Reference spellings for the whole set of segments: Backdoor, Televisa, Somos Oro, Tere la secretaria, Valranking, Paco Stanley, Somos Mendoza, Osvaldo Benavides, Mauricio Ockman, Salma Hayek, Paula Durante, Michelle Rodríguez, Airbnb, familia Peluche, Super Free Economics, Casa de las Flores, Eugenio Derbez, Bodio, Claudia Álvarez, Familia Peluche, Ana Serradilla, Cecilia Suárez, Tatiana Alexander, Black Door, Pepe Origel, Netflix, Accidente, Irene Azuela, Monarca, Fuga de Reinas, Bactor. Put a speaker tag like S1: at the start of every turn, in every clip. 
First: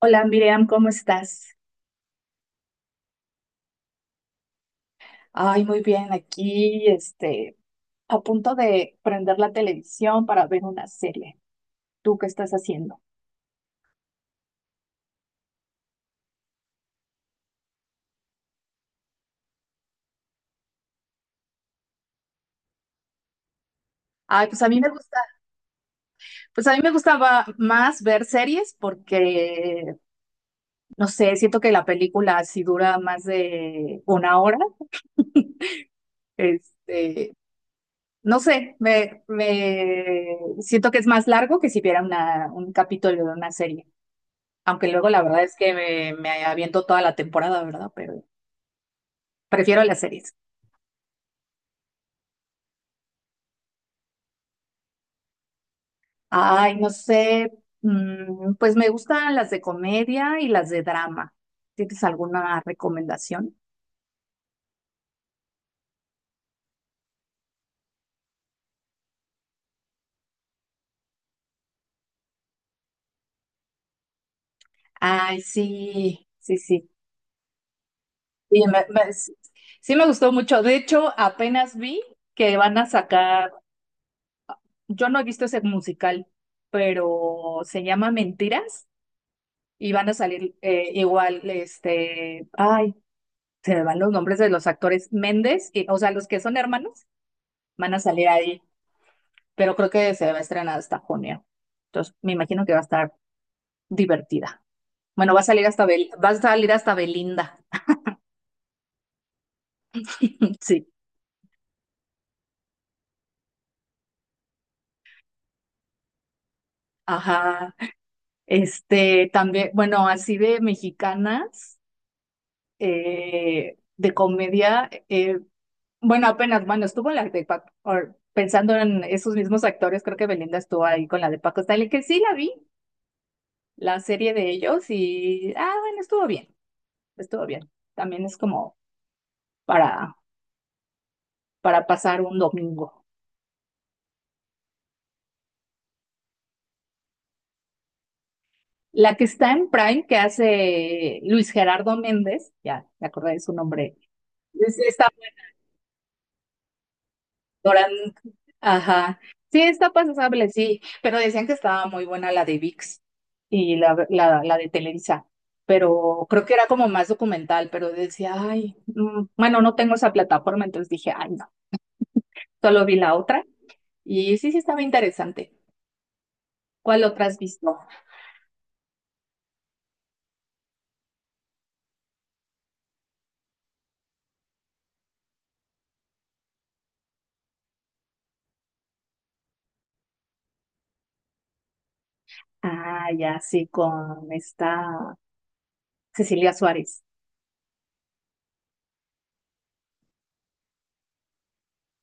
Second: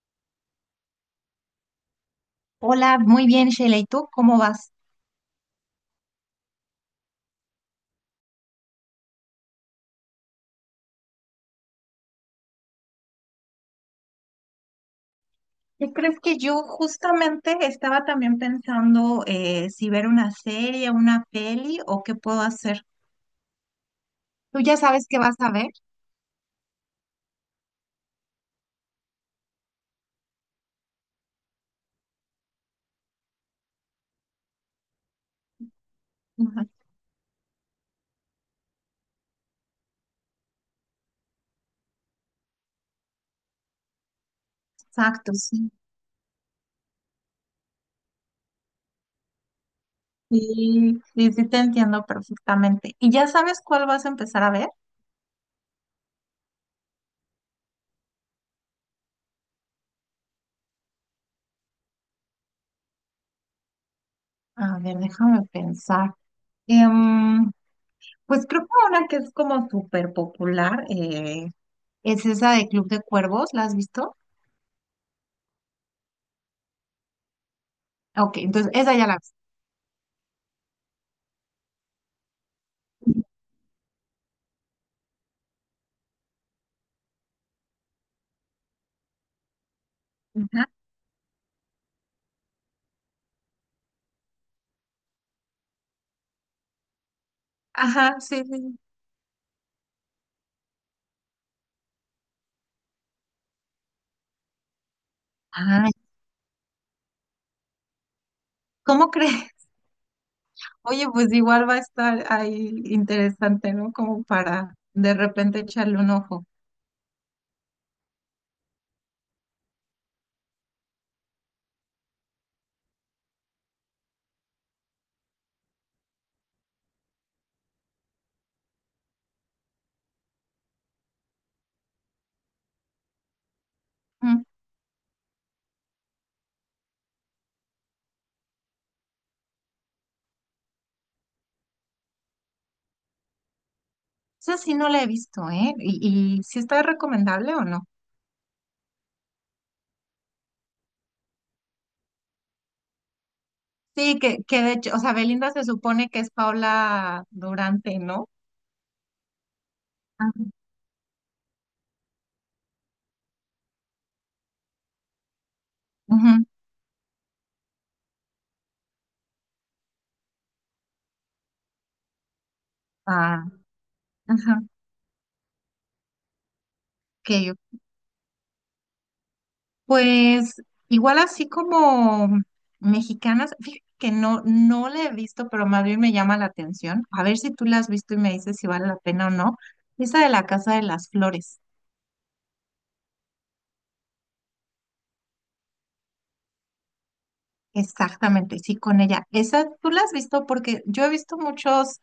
S1: Hola, Miriam, ¿cómo estás?
S2: Hola, muy bien, Sheila. ¿Y tú cómo vas?
S1: Ay, muy bien, aquí, a punto de prender la televisión para ver una serie. ¿Tú qué estás haciendo?
S2: ¿Qué crees? Que yo justamente estaba también pensando si ver una serie, una peli o qué puedo hacer.
S1: Ay,
S2: ¿Tú
S1: pues a
S2: ya
S1: mí me
S2: sabes
S1: gusta,
S2: qué vas a ver?
S1: pues a mí me gustaba más ver series porque, no sé, siento que la película si dura más de una hora,
S2: Ujú.
S1: este, no sé, me siento que es más largo que si viera un capítulo de una serie. Aunque luego la
S2: Exacto,
S1: verdad es
S2: sí.
S1: que me aviento toda la temporada, ¿verdad? Pero prefiero las series.
S2: Sí, sí, sí, te entiendo perfectamente. ¿Y ya sabes cuál vas a empezar a ver?
S1: Ay, no sé, mm, pues me gustan las de comedia y las de drama. ¿Tienes alguna recomendación?
S2: A ver, déjame pensar. Em, pues creo que una que es como súper popular es esa de Club de Cuervos. ¿La has visto?
S1: Ay, sí, sí, sí.
S2: Ok,
S1: Y
S2: entonces
S1: me-
S2: esa ya
S1: me-
S2: la
S1: sí sí me gustó mucho. De hecho, apenas vi que van a sacar, yo no he visto ese musical, pero se llama Mentiras y van a
S2: vi.
S1: salir
S2: Ajá.
S1: igual, ay, se me van los nombres de los actores Méndez, y, o sea, los que son hermanos van a
S2: Ajá,
S1: salir
S2: sí,
S1: ahí,
S2: sí.
S1: pero creo que se va a estrenar hasta junio. Entonces, me imagino que va a estar divertida. Bueno,
S2: Ay,
S1: Va a salir hasta Belinda.
S2: ¿cómo crees?
S1: Sí,
S2: Oye, pues igual va a estar ahí interesante, ¿no? Como para de repente echarle un ojo.
S1: ajá. También, bueno, así de mexicanas, de comedia, bueno, bueno, estuvo la de Paco, or- pensando en esos mismos actores, creo que Belinda estuvo ahí con la de Paco Stanley, que sí la vi, la serie
S2: Mm,
S1: de ellos y, ah, bueno, estuvo bien, estuvo bien. También es como para, para pasar un domingo.
S2: Esa sí no la he visto, ¿eh? Y sí está recomendable o no?
S1: La que está en Prime, que hace Luis Gerardo Méndez, ya me acordé de su nombre,
S2: Sí, que de
S1: es
S2: hecho, o
S1: esta
S2: sea, Belinda se supone que es Paula
S1: actora,
S2: Durante, ¿no?
S1: ajá, sí, está
S2: Ah,
S1: pasable, sí, pero decían que estaba muy buena la de VIX y la de Televisa, pero creo
S2: ujú.
S1: que era como más documental, pero decía, ay, mm, bueno, no tengo esa plataforma, entonces dije, ay, no, solo vi la
S2: Ah,
S1: otra. Y sí, sí
S2: ajá.
S1: estaba interesante. ¿Cuál otra
S2: Ok.
S1: has visto?
S2: Pues igual así como mexicanas, fíjate que no, no la he visto, pero más bien me llama la atención. A ver si tú la has visto y me dices si vale la pena o no. Esa de la Casa de las Flores,
S1: Ah, ya, sí, con esta Cecilia Suárez.
S2: exactamente, sí, con ella. Esa tú la has visto, porque yo he visto muchos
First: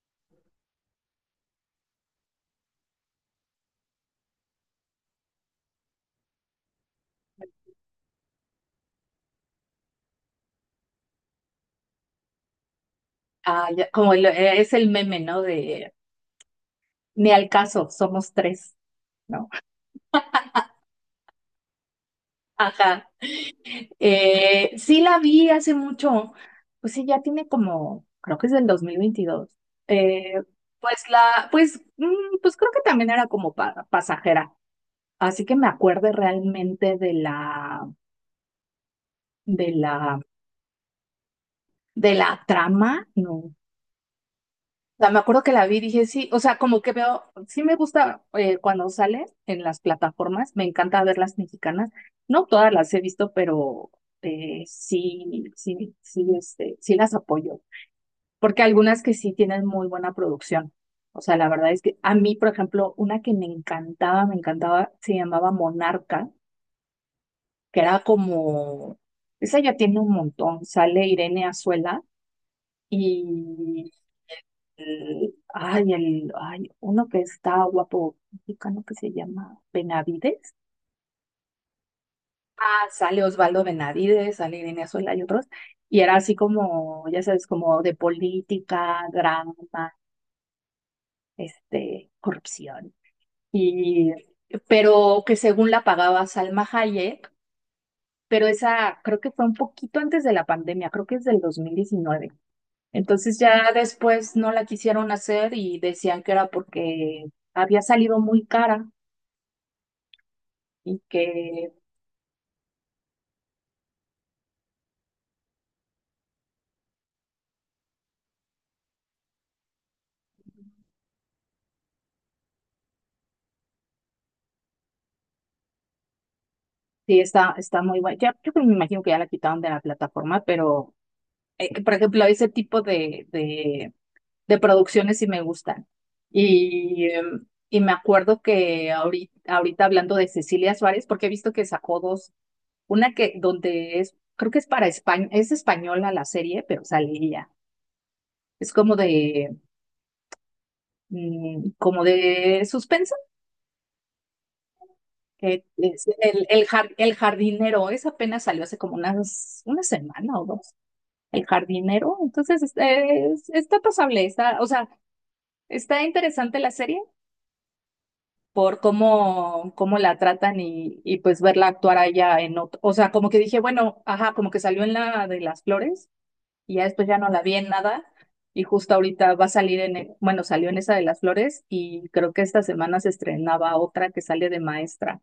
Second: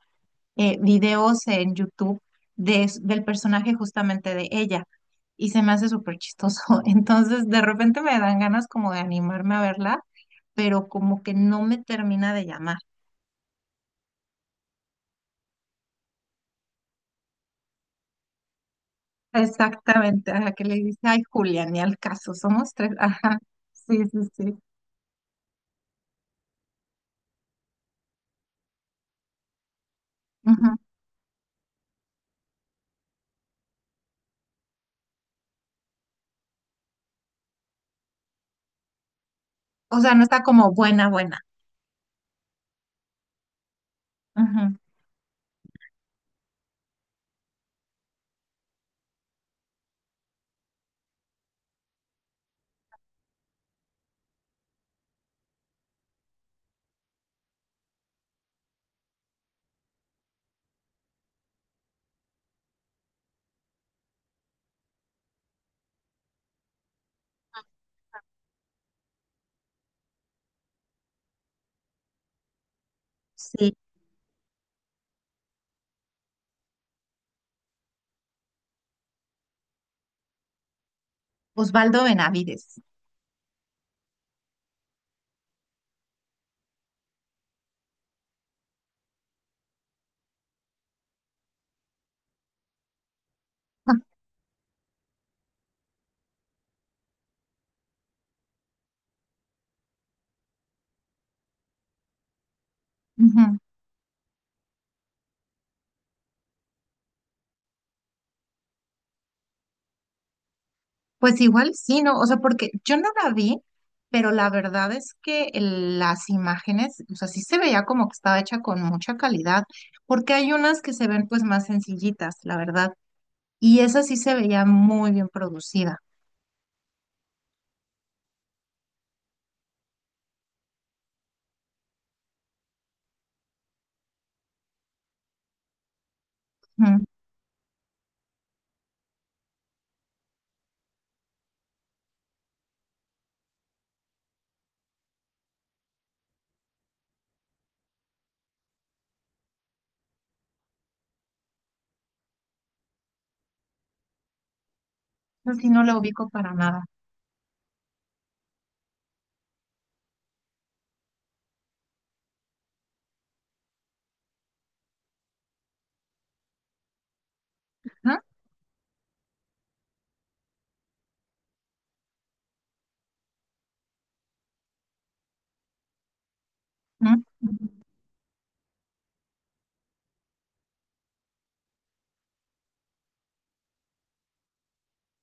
S2: videos en YouTube de, del personaje justamente de ella y se me hace súper chistoso. Entonces de repente me dan ganas como de animarme a verla, pero como que no me termina de llamar.
S1: Ah, ya, es el meme, ¿no? De, ni al caso, somos tres, ¿no?
S2: Exactamente, ajá, que le dice, ay, Julia, ni al caso, somos tres,
S1: Ajá,
S2: ajá, sí, sí, sí,
S1: sí la vi hace mucho. Pues sí, ya tiene como, creo que es del 2022. Eh,
S2: ujú.
S1: pues la, pues, mm, pues creo que también era como pasajera. Así que me acuerde realmente de la, de
S2: O sea,
S1: la,
S2: no está como buena, buena,
S1: de la trama, no,
S2: ujú.
S1: sea, me acuerdo que la vi y dije, sí, o sea, como que veo, sí me gusta cuando sale en las plataformas, me encanta ver las mexicanas. No todas las he visto, pero sí, sí, sí, sí las apoyo, porque algunas que sí tienen muy buena producción. O sea, la verdad es que a mí, por ejemplo, una que me encantaba, se llamaba Monarca, que era como, esa ya tiene un montón, sale Irene Azuela,
S2: Sí.
S1: y uno que está guapo mexicano que se llama Benavides.
S2: Osvaldo Benavides.
S1: Ah, sale Osvaldo Benavides, sale Irene Azuela y otros. Y era así como, ya sabes, como de política, drama, corrupción. Y, pero que según la pagaba Salma Hayek, pero esa creo que fue un poquito antes de la pandemia, creo que es del 2019. Entonces
S2: Ujú.
S1: ya después no la quisieron hacer y decían que era porque había salido muy cara. Y
S2: Pues
S1: que
S2: igual sí, ¿no? O sea, porque yo no la vi, pero la verdad es que las imágenes, o sea, sí se veía como que estaba hecha con mucha calidad, porque hay unas que se ven pues más sencillitas, la verdad, y esa sí se veía muy bien producida,
S1: sí está, está muy buena. Ya, me imagino que ya la quitaron de la plataforma, pero por ejemplo, ese tipo de producciones sí me gustan.
S2: ujú.
S1: Y, em, y me acuerdo que ahorita, ahorita hablando de Cecilia Suárez, porque he visto que sacó dos, una que donde es, creo que es para España, es española la serie, pero sale ella. Es como de, mm, como de suspenso.
S2: Esa
S1: Que
S2: sí no la
S1: es
S2: ubico
S1: el,
S2: para nada,
S1: el jardinero, esa apenas salió hace como unas, una semana o dos. El jardinero. Entonces, está pasable, está, o sea, está interesante la serie
S2: ajá,
S1: por cómo, cómo la tratan y pues verla actuar allá en otro, o sea, como que dije, bueno, ajá, como que salió en la de las flores y ya después ya
S2: ujú.
S1: no la vi en nada. Y justo ahorita va a salir en, bueno, salió en esa de las flores y creo que esta semana se estrenaba otra que sale de maestra.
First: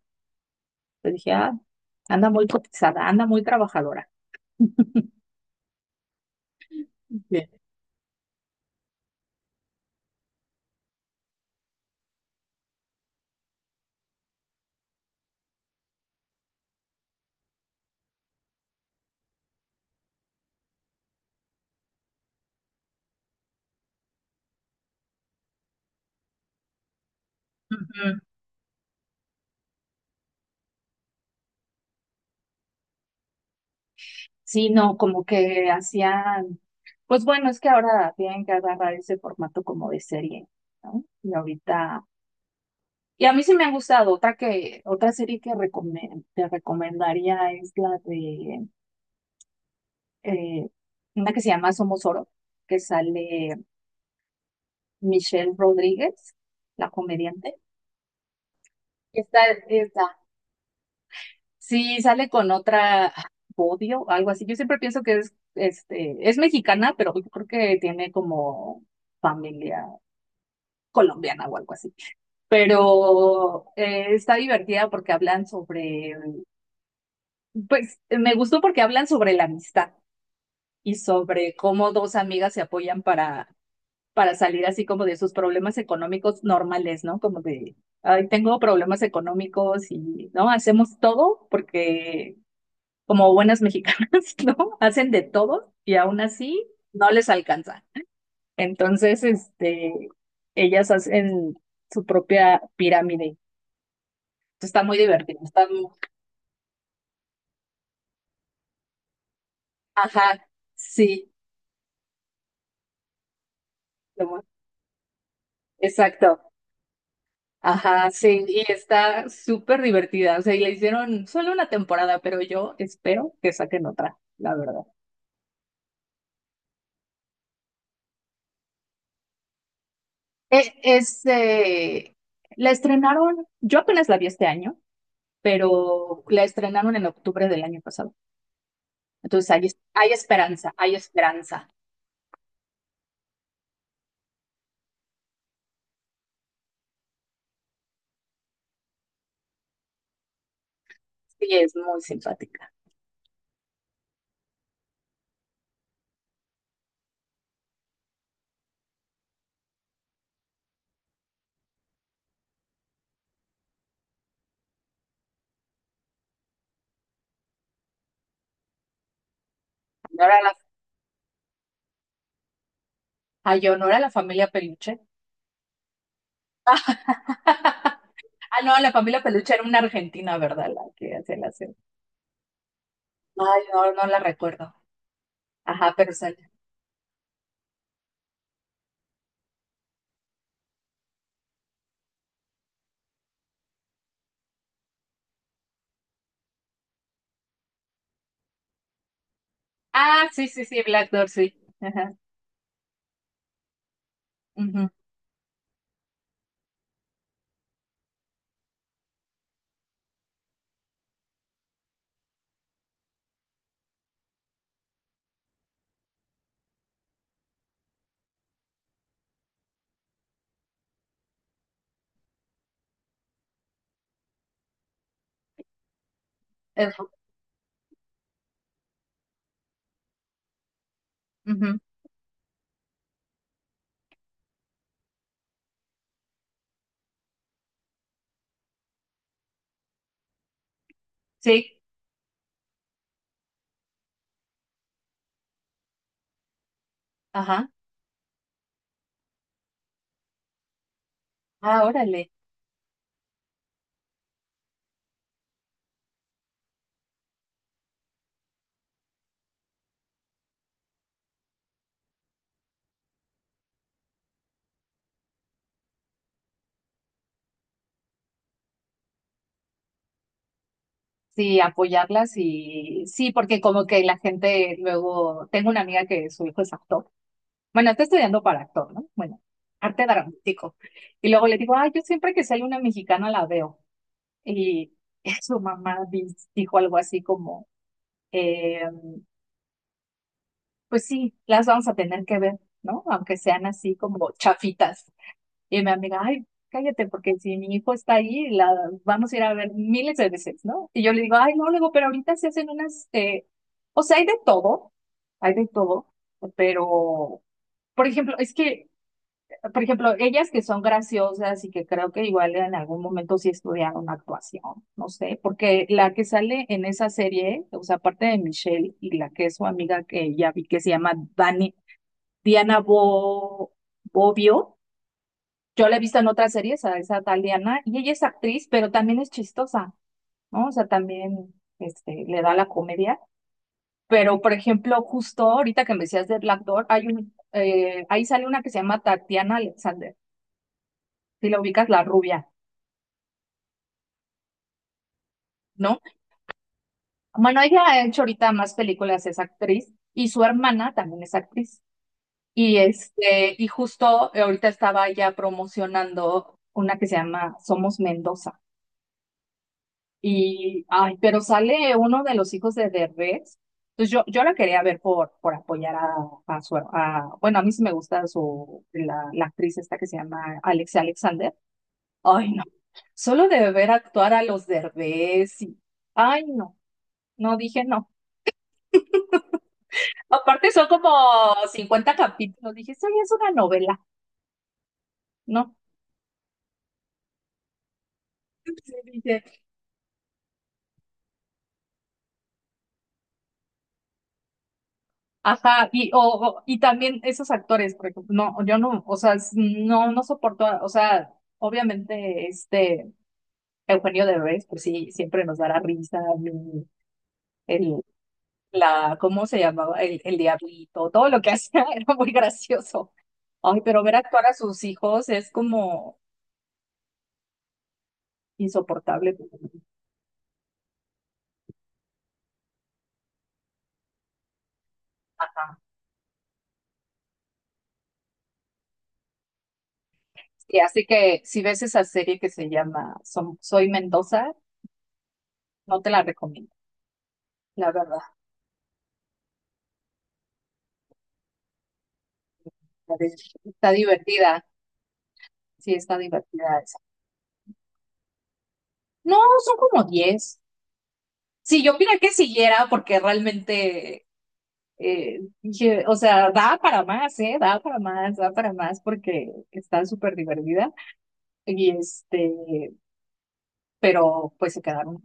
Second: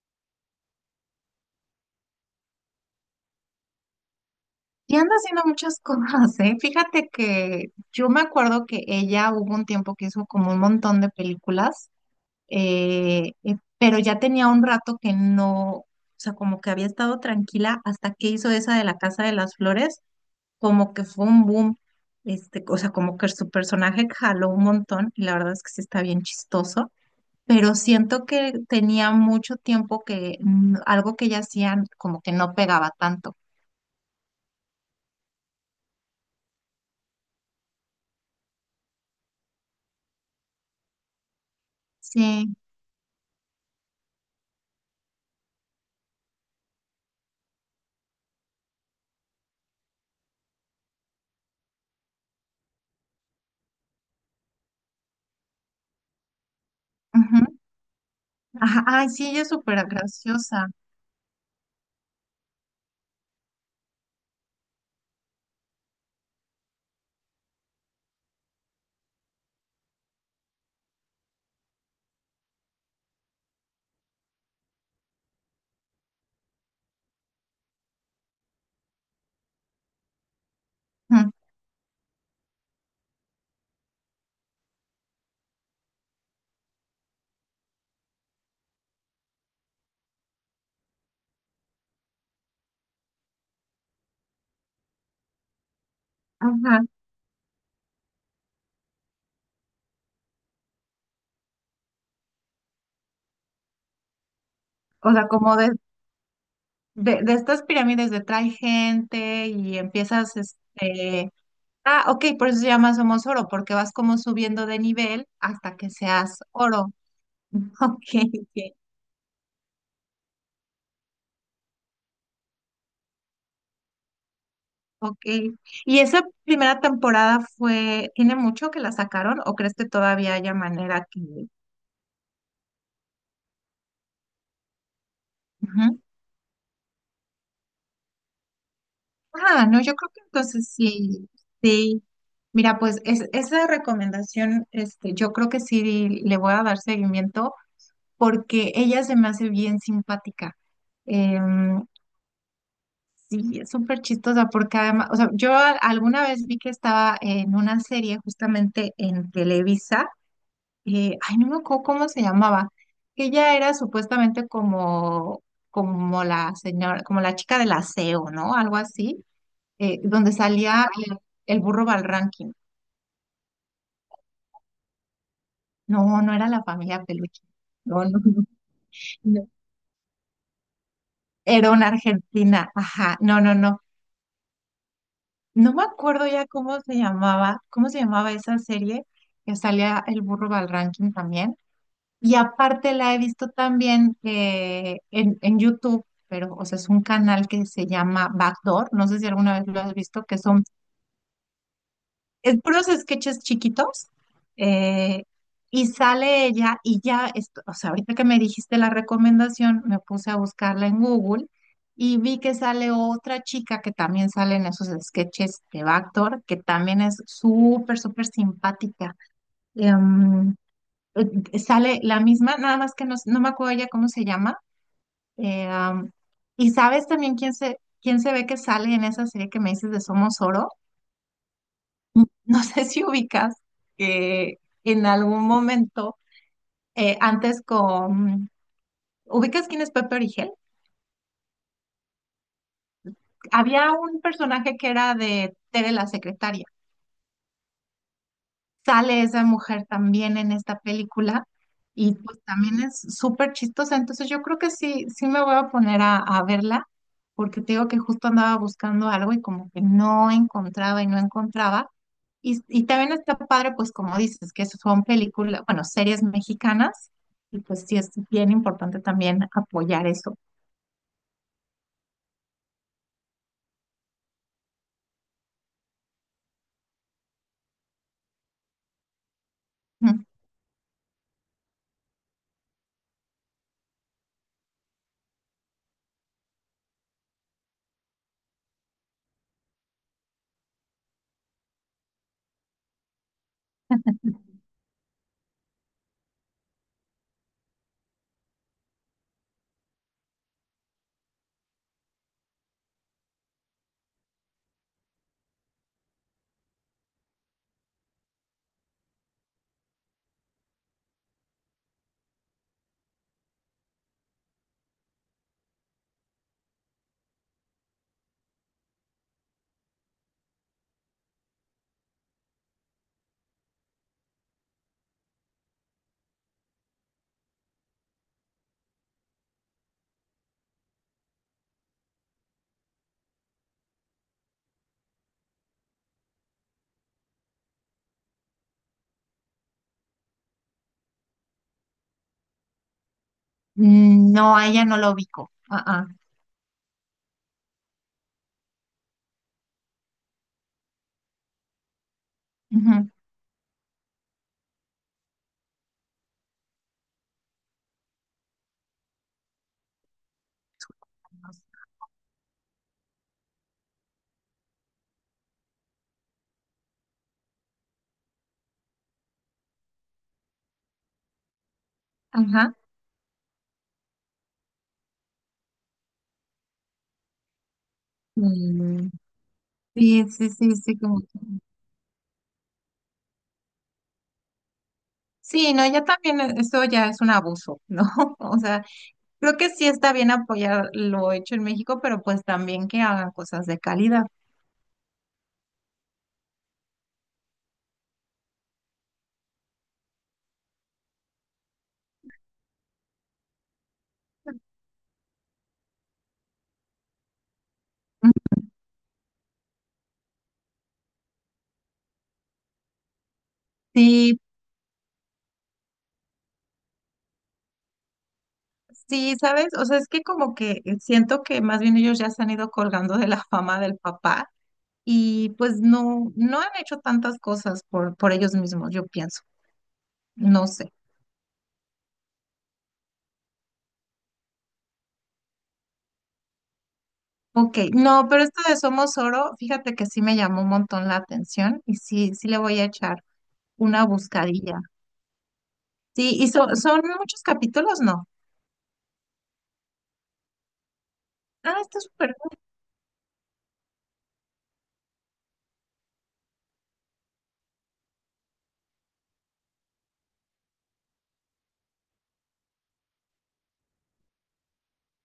S1: Pues dije, ah, anda muy cotizada, anda muy trabajadora.
S2: Y anda haciendo muchas cosas, ¿eh? Fíjate
S1: Bien.
S2: que yo me acuerdo que ella hubo un tiempo que hizo como un montón de películas, pero ya tenía un rato que no, o sea, como que había estado tranquila hasta que hizo esa de la Casa de las Flores, como que fue un boom, este, o sea, como que su personaje jaló un montón y la verdad es que sí está bien chistoso, pero
S1: Ujú.
S2: siento que tenía mucho tiempo que algo que ella hacía como que no pegaba tanto.
S1: Sí, no, como que hacían, pues bueno, es que ahora tienen que agarrar ese formato como de serie, ¿no? Y ahorita,
S2: Sí.
S1: y a mí sí me ha gustado, otra que, otra serie que recome- te recomendaría es la de, eh, una que se llama Somos Oro, que sale Michelle Rodríguez, la comediante.
S2: Ajá, ay, sí, ella
S1: Está,
S2: es súper
S1: está,
S2: graciosa.
S1: sí, sale con otra Bodio, algo así. Yo siempre pienso que es, es mexicana, pero yo creo que tiene como familia colombiana o algo así. Pero está divertida porque hablan sobre, pues me gustó porque hablan sobre la amistad y
S2: Ujú.
S1: sobre cómo dos amigas se apoyan para salir así como de sus problemas económicos normales, ¿no? Como de, ay, tengo problemas económicos y, ¿no? Hacemos todo porque como buenas mexicanas, ¿no? Hacen de todo y aún así
S2: Ajá.
S1: no les alcanza. Entonces, ellas hacen su propia pirámide. Está muy
S2: O sea,
S1: divertido,
S2: como de estas pirámides de trae gente y empiezas,
S1: ajá,
S2: este,
S1: sí,
S2: ah, ok, por eso se llama Somos Oro, porque vas como
S1: lo-
S2: subiendo de nivel hasta que seas
S1: exacto.
S2: oro. Ok,
S1: Ajá, sí, y
S2: ok.
S1: está súper divertida. O sea, y le hicieron solo una temporada, pero yo espero que saquen otra, la verdad.
S2: Ok. ¿Y esa primera temporada fue, tiene mucho que la sacaron o crees que todavía haya
S1: Eh,
S2: manera que...
S1: es, eh, la estrenaron, yo apenas la vi este año,
S2: Ujú.
S1: pero la estrenaron en octubre del año pasado. Entonces hay,
S2: Ah, no, yo creo
S1: hay
S2: que entonces
S1: esperanza, hay
S2: sí,
S1: esperanza.
S2: sí. Mira, pues es, esa recomendación, este, yo creo que sí le voy a dar seguimiento porque ella se me hace bien simpática.
S1: Sí, es
S2: Em,
S1: muy simpática.
S2: sí, es súper chistosa porque además, o sea, yo alguna vez vi que estaba en una serie justamente en Televisa, ay, no me acuerdo cómo se llamaba, que ella era supuestamente como, como la señora, como la chica del aseo, ¿no? Algo así donde
S1: Honor a la,
S2: salía el burro Valranking.
S1: honor a la familia Peluche.
S2: No, no era la familia Peluche. No, no, no.
S1: Ah, no, la familia
S2: No.
S1: peluche era una argentina, ¿verdad? La que hacía la
S2: Era
S1: serie.
S2: una argentina. Ajá, no, no,
S1: Ay,
S2: no.
S1: no, no la recuerdo.
S2: No me
S1: Ajá, pero
S2: acuerdo ya
S1: sale.
S2: cómo se llamaba esa serie que salía el burro Valranking también. Y aparte la he visto también en YouTube, pero, o sea, es un canal que se llama Backdoor. No sé si alguna vez lo has visto,
S1: Ah,
S2: que
S1: sí,
S2: son
S1: sí, sí, Black Door, sí. Ajá.
S2: es puros sketches chiquitos,
S1: Ujú,
S2: eh, y sale ella y ya, o sea, ahorita que me dijiste la recomendación, me puse a buscarla en Google y vi que sale otra chica que también sale en esos sketches de Bactor, que también es súper, súper simpática. Em, sale la misma, nada más que no, no me acuerdo ya cómo se llama. eh, am, y sabes
S1: eso,
S2: también quién se ve que sale en esa serie que me dices de Somos Oro.
S1: ujú.
S2: No sé si ubicas que en algún momento, antes con, ¿ubicas quién es Pepe Origel?
S1: Sí,
S2: Había un personaje que era de Tere la secretaria.
S1: ajá.
S2: Sale esa mujer también en esta película
S1: Ah,
S2: y
S1: órale.
S2: pues también es súper chistosa. Entonces yo creo que sí, sí me voy a poner a verla porque te digo que justo andaba buscando algo y como que no encontraba y no encontraba. Y también está padre, pues como dices, que son películas, bueno, series mexicanas y pues sí es bien importante también apoyar eso.
S1: Sí, apoyarlas y sí, porque como que la gente luego, tengo una amiga que su hijo es actor. Bueno, está estudiando para actor, ¿no? Bueno, arte
S2: Ujú.
S1: dramático. Y luego le digo, ay, yo siempre que sale una mexicana la veo. Y su mamá dijo algo así como, em, pues sí, las vamos a tener que ver, ¿no? Aunque sean así como chafitas. Y mi amiga, ay, cállate, porque si mi hijo está ahí, la vamos a ir a ver miles de veces, ¿no? Y yo le digo, ay, no, le digo, pero ahorita se hacen unas, o sea, hay de todo, pero, por ejemplo, es que, por ejemplo, ellas que son graciosas y que creo que igual en algún momento sí estudiaron actuación, no sé, porque la que sale en esa serie, o sea, aparte de Michelle y la que es su amiga que ya vi que se llama Dani, Diana Bo- Bobbio. Yo la he visto en otras series, a esa tal Diana, y ella es actriz, pero también es chistosa, ¿no? O sea, también le da la comedia. Pero, por ejemplo, justo ahorita que me decías de Black Door, hay un, ahí sale una que se llama Tatiana Alexander. Si la ubicas, la rubia,
S2: No, a ella no lo ubico. Ah,
S1: ¿no?
S2: ah.
S1: Bueno, ella ha hecho ahorita más películas, es actriz, y su hermana también es actriz. Y
S2: Ujú.
S1: y justo ahorita estaba ya promocionando una que se llama Somos Mendoza. Y, ay, pero sale uno de los hijos de Derbez. Entonces yo la quería ver por apoyar a su, a, bueno, a mí sí me gusta su, la actriz esta que se llama Alexia Alexander. Ay, no.
S2: Ajá.
S1: Solo de ver actuar a los Derbez y, ay, no. No, dije no.
S2: Mm, Sí, sí,
S1: Aparte
S2: sí,
S1: son
S2: sí,
S1: como
S2: como que...
S1: 50 capítulos. Dije, eso ya es una novela.
S2: Sí,
S1: No.
S2: no, ya también eso ya es un abuso, ¿no? O sea,
S1: Sí, dije,
S2: creo que sí está bien apoyar lo hecho en México, pero pues también que hagan cosas de calidad.
S1: ajá, y, o, y también esos actores, por ejemplo, no, yo no, o sea, no, no soporto, o sea, obviamente, Eugenio Derbez, pues sí, siempre nos dará risa, el, el- la, ¿cómo se llamaba? El diablito, todo lo que hacía era muy gracioso. Ay, pero ver
S2: Sí,
S1: actuar a sus hijos es como
S2: sí,
S1: insoportable.
S2: ¿sabes? O sea, es que como que siento que más bien ellos ya se han ido colgando de la fama del papá y pues no, no han hecho tantas cosas por ellos mismos, yo pienso. No
S1: Y
S2: sé.
S1: así que si ves esa serie que se llama Soy Mendoza, no te la recomiendo,
S2: Ok,
S1: la verdad.
S2: no, pero esto de Somos Oro, fíjate que sí me llamó un montón la atención y sí, sí le voy a
S1: la
S2: echar
S1: de- Está
S2: una
S1: divertida,
S2: buscadilla.
S1: sí, está
S2: Sí, y
S1: divertida.
S2: son muchos capítulos, ¿no?
S1: No, son como 10.
S2: Ah,
S1: Sí, yo
S2: está
S1: opiné que
S2: súper
S1: siguiera porque realmente dije, o sea, da para más, ¿eh? Da para más porque está súper divertida. Y pero pues se quedaron.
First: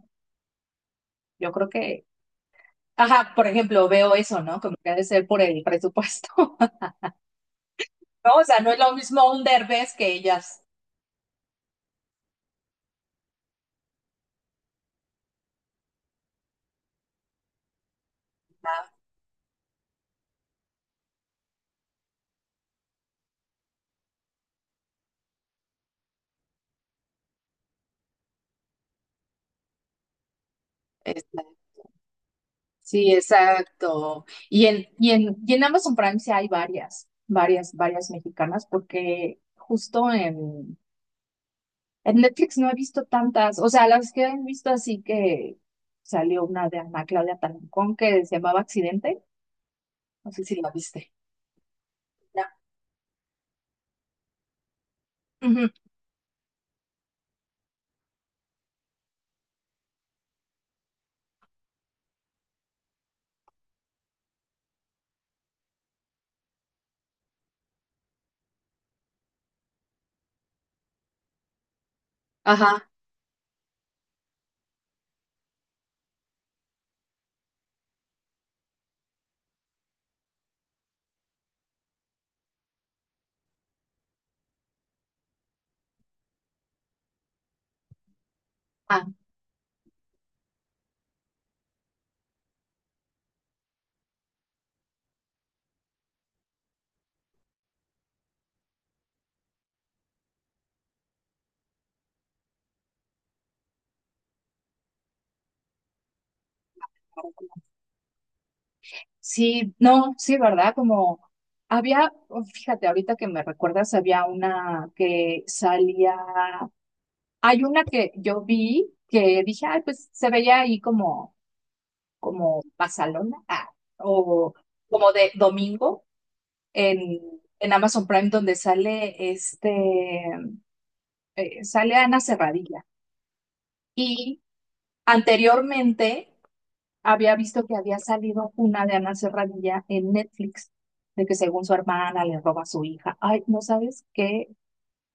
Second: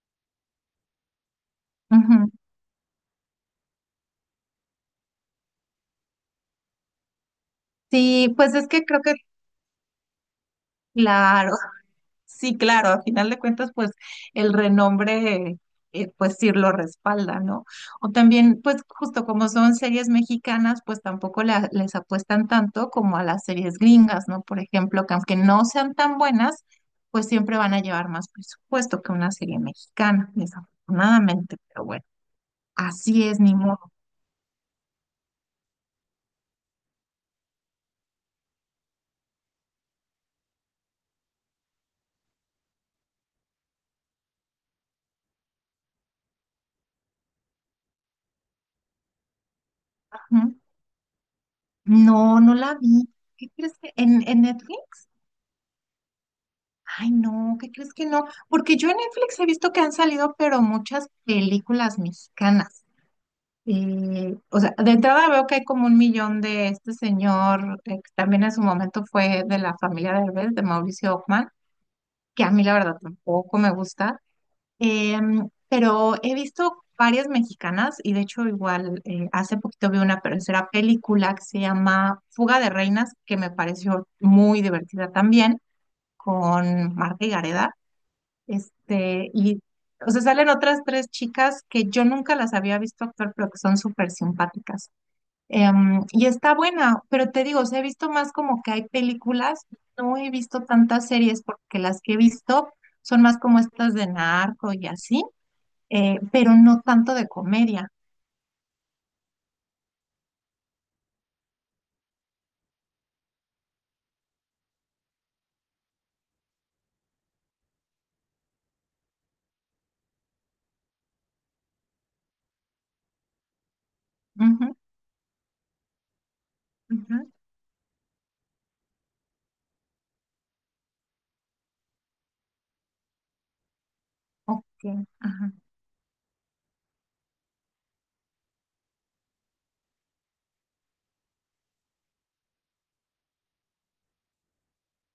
S1: Yo creo
S2: bien.
S1: que,
S2: Ujú.
S1: ajá, por ejemplo, veo eso, ¿no? Como que ha de ser por el presupuesto,
S2: Sí,
S1: ¿no? O
S2: pues
S1: sea,
S2: es
S1: no es
S2: que
S1: lo
S2: creo que,
S1: mismo un Derbez que ellas.
S2: claro, sí, claro, a final de cuentas, pues el renombre, pues sí lo respalda, ¿no? O también, pues justo como son series mexicanas, pues tampoco les apuestan tanto como a las series gringas, ¿no? Por ejemplo, que aunque no sean tan buenas, pues siempre van a llevar más presupuesto que una serie mexicana,
S1: Este,
S2: desafortunadamente, pero bueno,
S1: sí,
S2: así es, ni modo.
S1: exacto. Y en Amazon Prime sí hay varias, varias, varias mexicanas porque justo en... En Netflix no he visto tantas, o sea, las que he visto así que salió una de Ana Claudia Talancón que se llamaba Accidente, no sé si la viste.
S2: No, no
S1: Ya.
S2: la vi. ¿Qué crees que en Netflix?
S1: Ujú.
S2: Ay, no, ¿qué crees que no? Porque yo en Netflix he visto que han salido, pero muchas películas mexicanas. O sea, de entrada veo que hay como un millón de este señor, que también en su momento fue de la familia Derbez, de Mauricio Ockman, que a mí la
S1: Ajá.
S2: verdad tampoco me gusta. Pero he visto varias mexicanas y de hecho igual hace poquito vi una tercera película que se llama Fuga de Reinas, que me pareció muy divertida también, con Marta y Gareda.
S1: Ah,
S2: Este, y o sea, salen otras tres chicas que yo nunca las había visto actuar, pero que son súper simpáticas. Y está buena, pero te digo, o sea, he visto más como que hay películas, no he visto tantas series porque las que he visto son más como estas de narco y así pero no tanto de comedia.
S1: sí, no, sí, ¿verdad? Como había, oh, fíjate, ahorita que me recuerdas, había una que salía, hay una que yo vi que dije, ay, pues se veía ahí como, como pasalona, ah, o
S2: Ujú,
S1: como de domingo. en,
S2: ujú,
S1: en Amazon Prime donde sale sale Ana Serradilla. Y
S2: ok, ajá.
S1: anteriormente había visto que había salido una de Ana Serradilla en Netflix, de que según su hermana le roba a su hija. Ay, no sabes qué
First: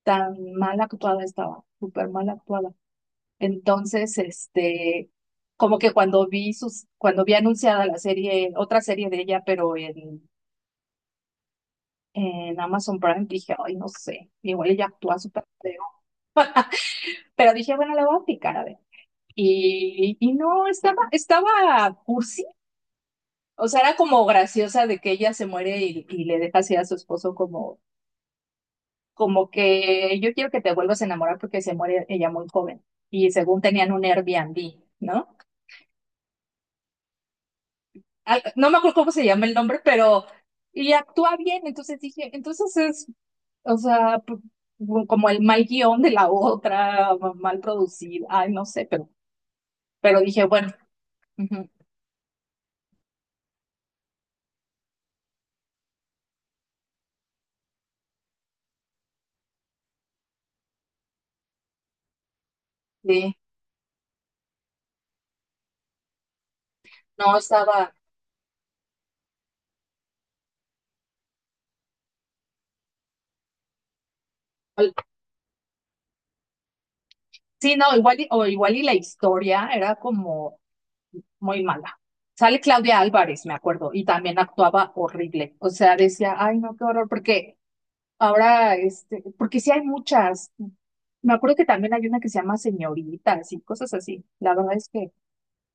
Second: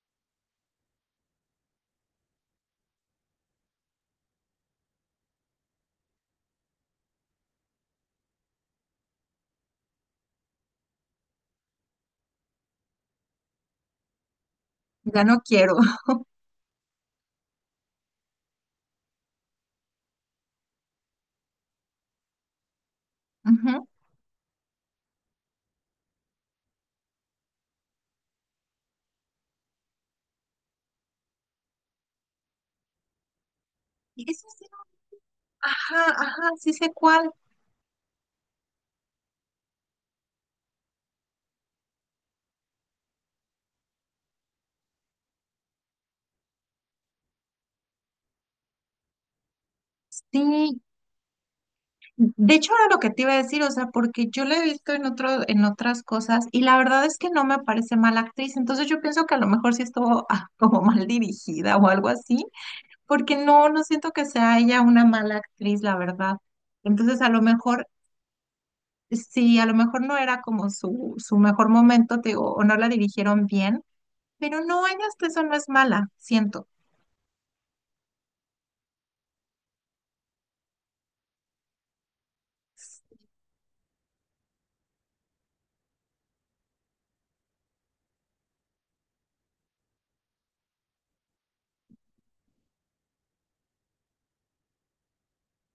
S1: tan mal actuada estaba, súper mal actuada. Entonces, como que cuando vi sus, cuando vi anunciada la serie, otra serie de ella, pero en Amazon Prime, dije, ay, no sé, igual ella actúa
S2: Ya no
S1: súper.
S2: quiero.
S1: Pero dije, bueno, le voy a aplicar, a ver. Y no, estaba, estaba cursi. O sea,
S2: Ujú.
S1: era como graciosa de que ella se muere y le deja así a su esposo como, como que yo quiero que te vuelvas a enamorar porque se muere ella muy joven. Y según tenían un
S2: Y eso sí,
S1: Airbnb, ¿no?
S2: ajá, ajá, sí sé cuál.
S1: No me acuerdo cómo se llama el nombre, pero, y actúa bien. Entonces dije, entonces es, o sea, como el mal guión de la otra, mal producido. Ay, no sé, pero dije, bueno,
S2: Sí,
S1: ujú,
S2: de hecho era lo que te iba a decir, o sea, porque yo la he visto en otro, en otras cosas y la verdad es que no me parece mala actriz, entonces yo pienso que a lo mejor sí estuvo ah, como mal dirigida o algo así, porque
S1: sí.
S2: no, no siento que sea ella una mala actriz, la verdad. Entonces a
S1: no
S2: lo mejor
S1: estaba,
S2: sí, a lo mejor no era como su mejor momento, te digo, o no la dirigieron bien, pero no,
S1: al-
S2: ella hasta eso no es mala, siento.
S1: sí, no, igual y, o igual y la historia era como muy mala. Sale Claudia Álvarez, me acuerdo, y también actuaba horrible. O sea, decía, ay, no, qué horror, porque ahora, porque sí hay muchas. Me acuerdo que también hay una que se llama Señoritas y cosas así. La verdad es que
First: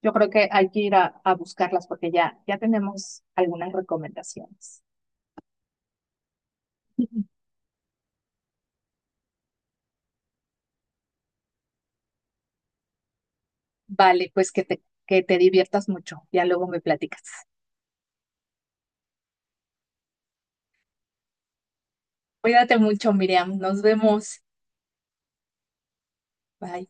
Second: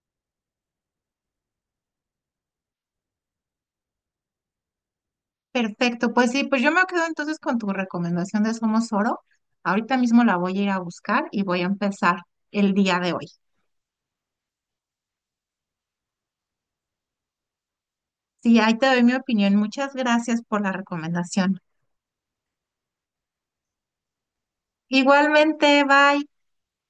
S1: yo creo que hay que ir a buscarlas porque ya, ya tenemos algunas recomendaciones.
S2: Perfecto, pues sí, pues yo me quedo entonces con tu recomendación de Somos Oro. Ahorita mismo la voy a ir a buscar y voy a empezar el día de hoy.
S1: Vale, pues que te diviertas mucho. Ya luego me platicas.
S2: Sí, ahí te doy mi opinión. Muchas gracias por la recomendación.
S1: Cuídate mucho, Miriam. Nos vemos.
S2: Igualmente, bye.
S1: Bye.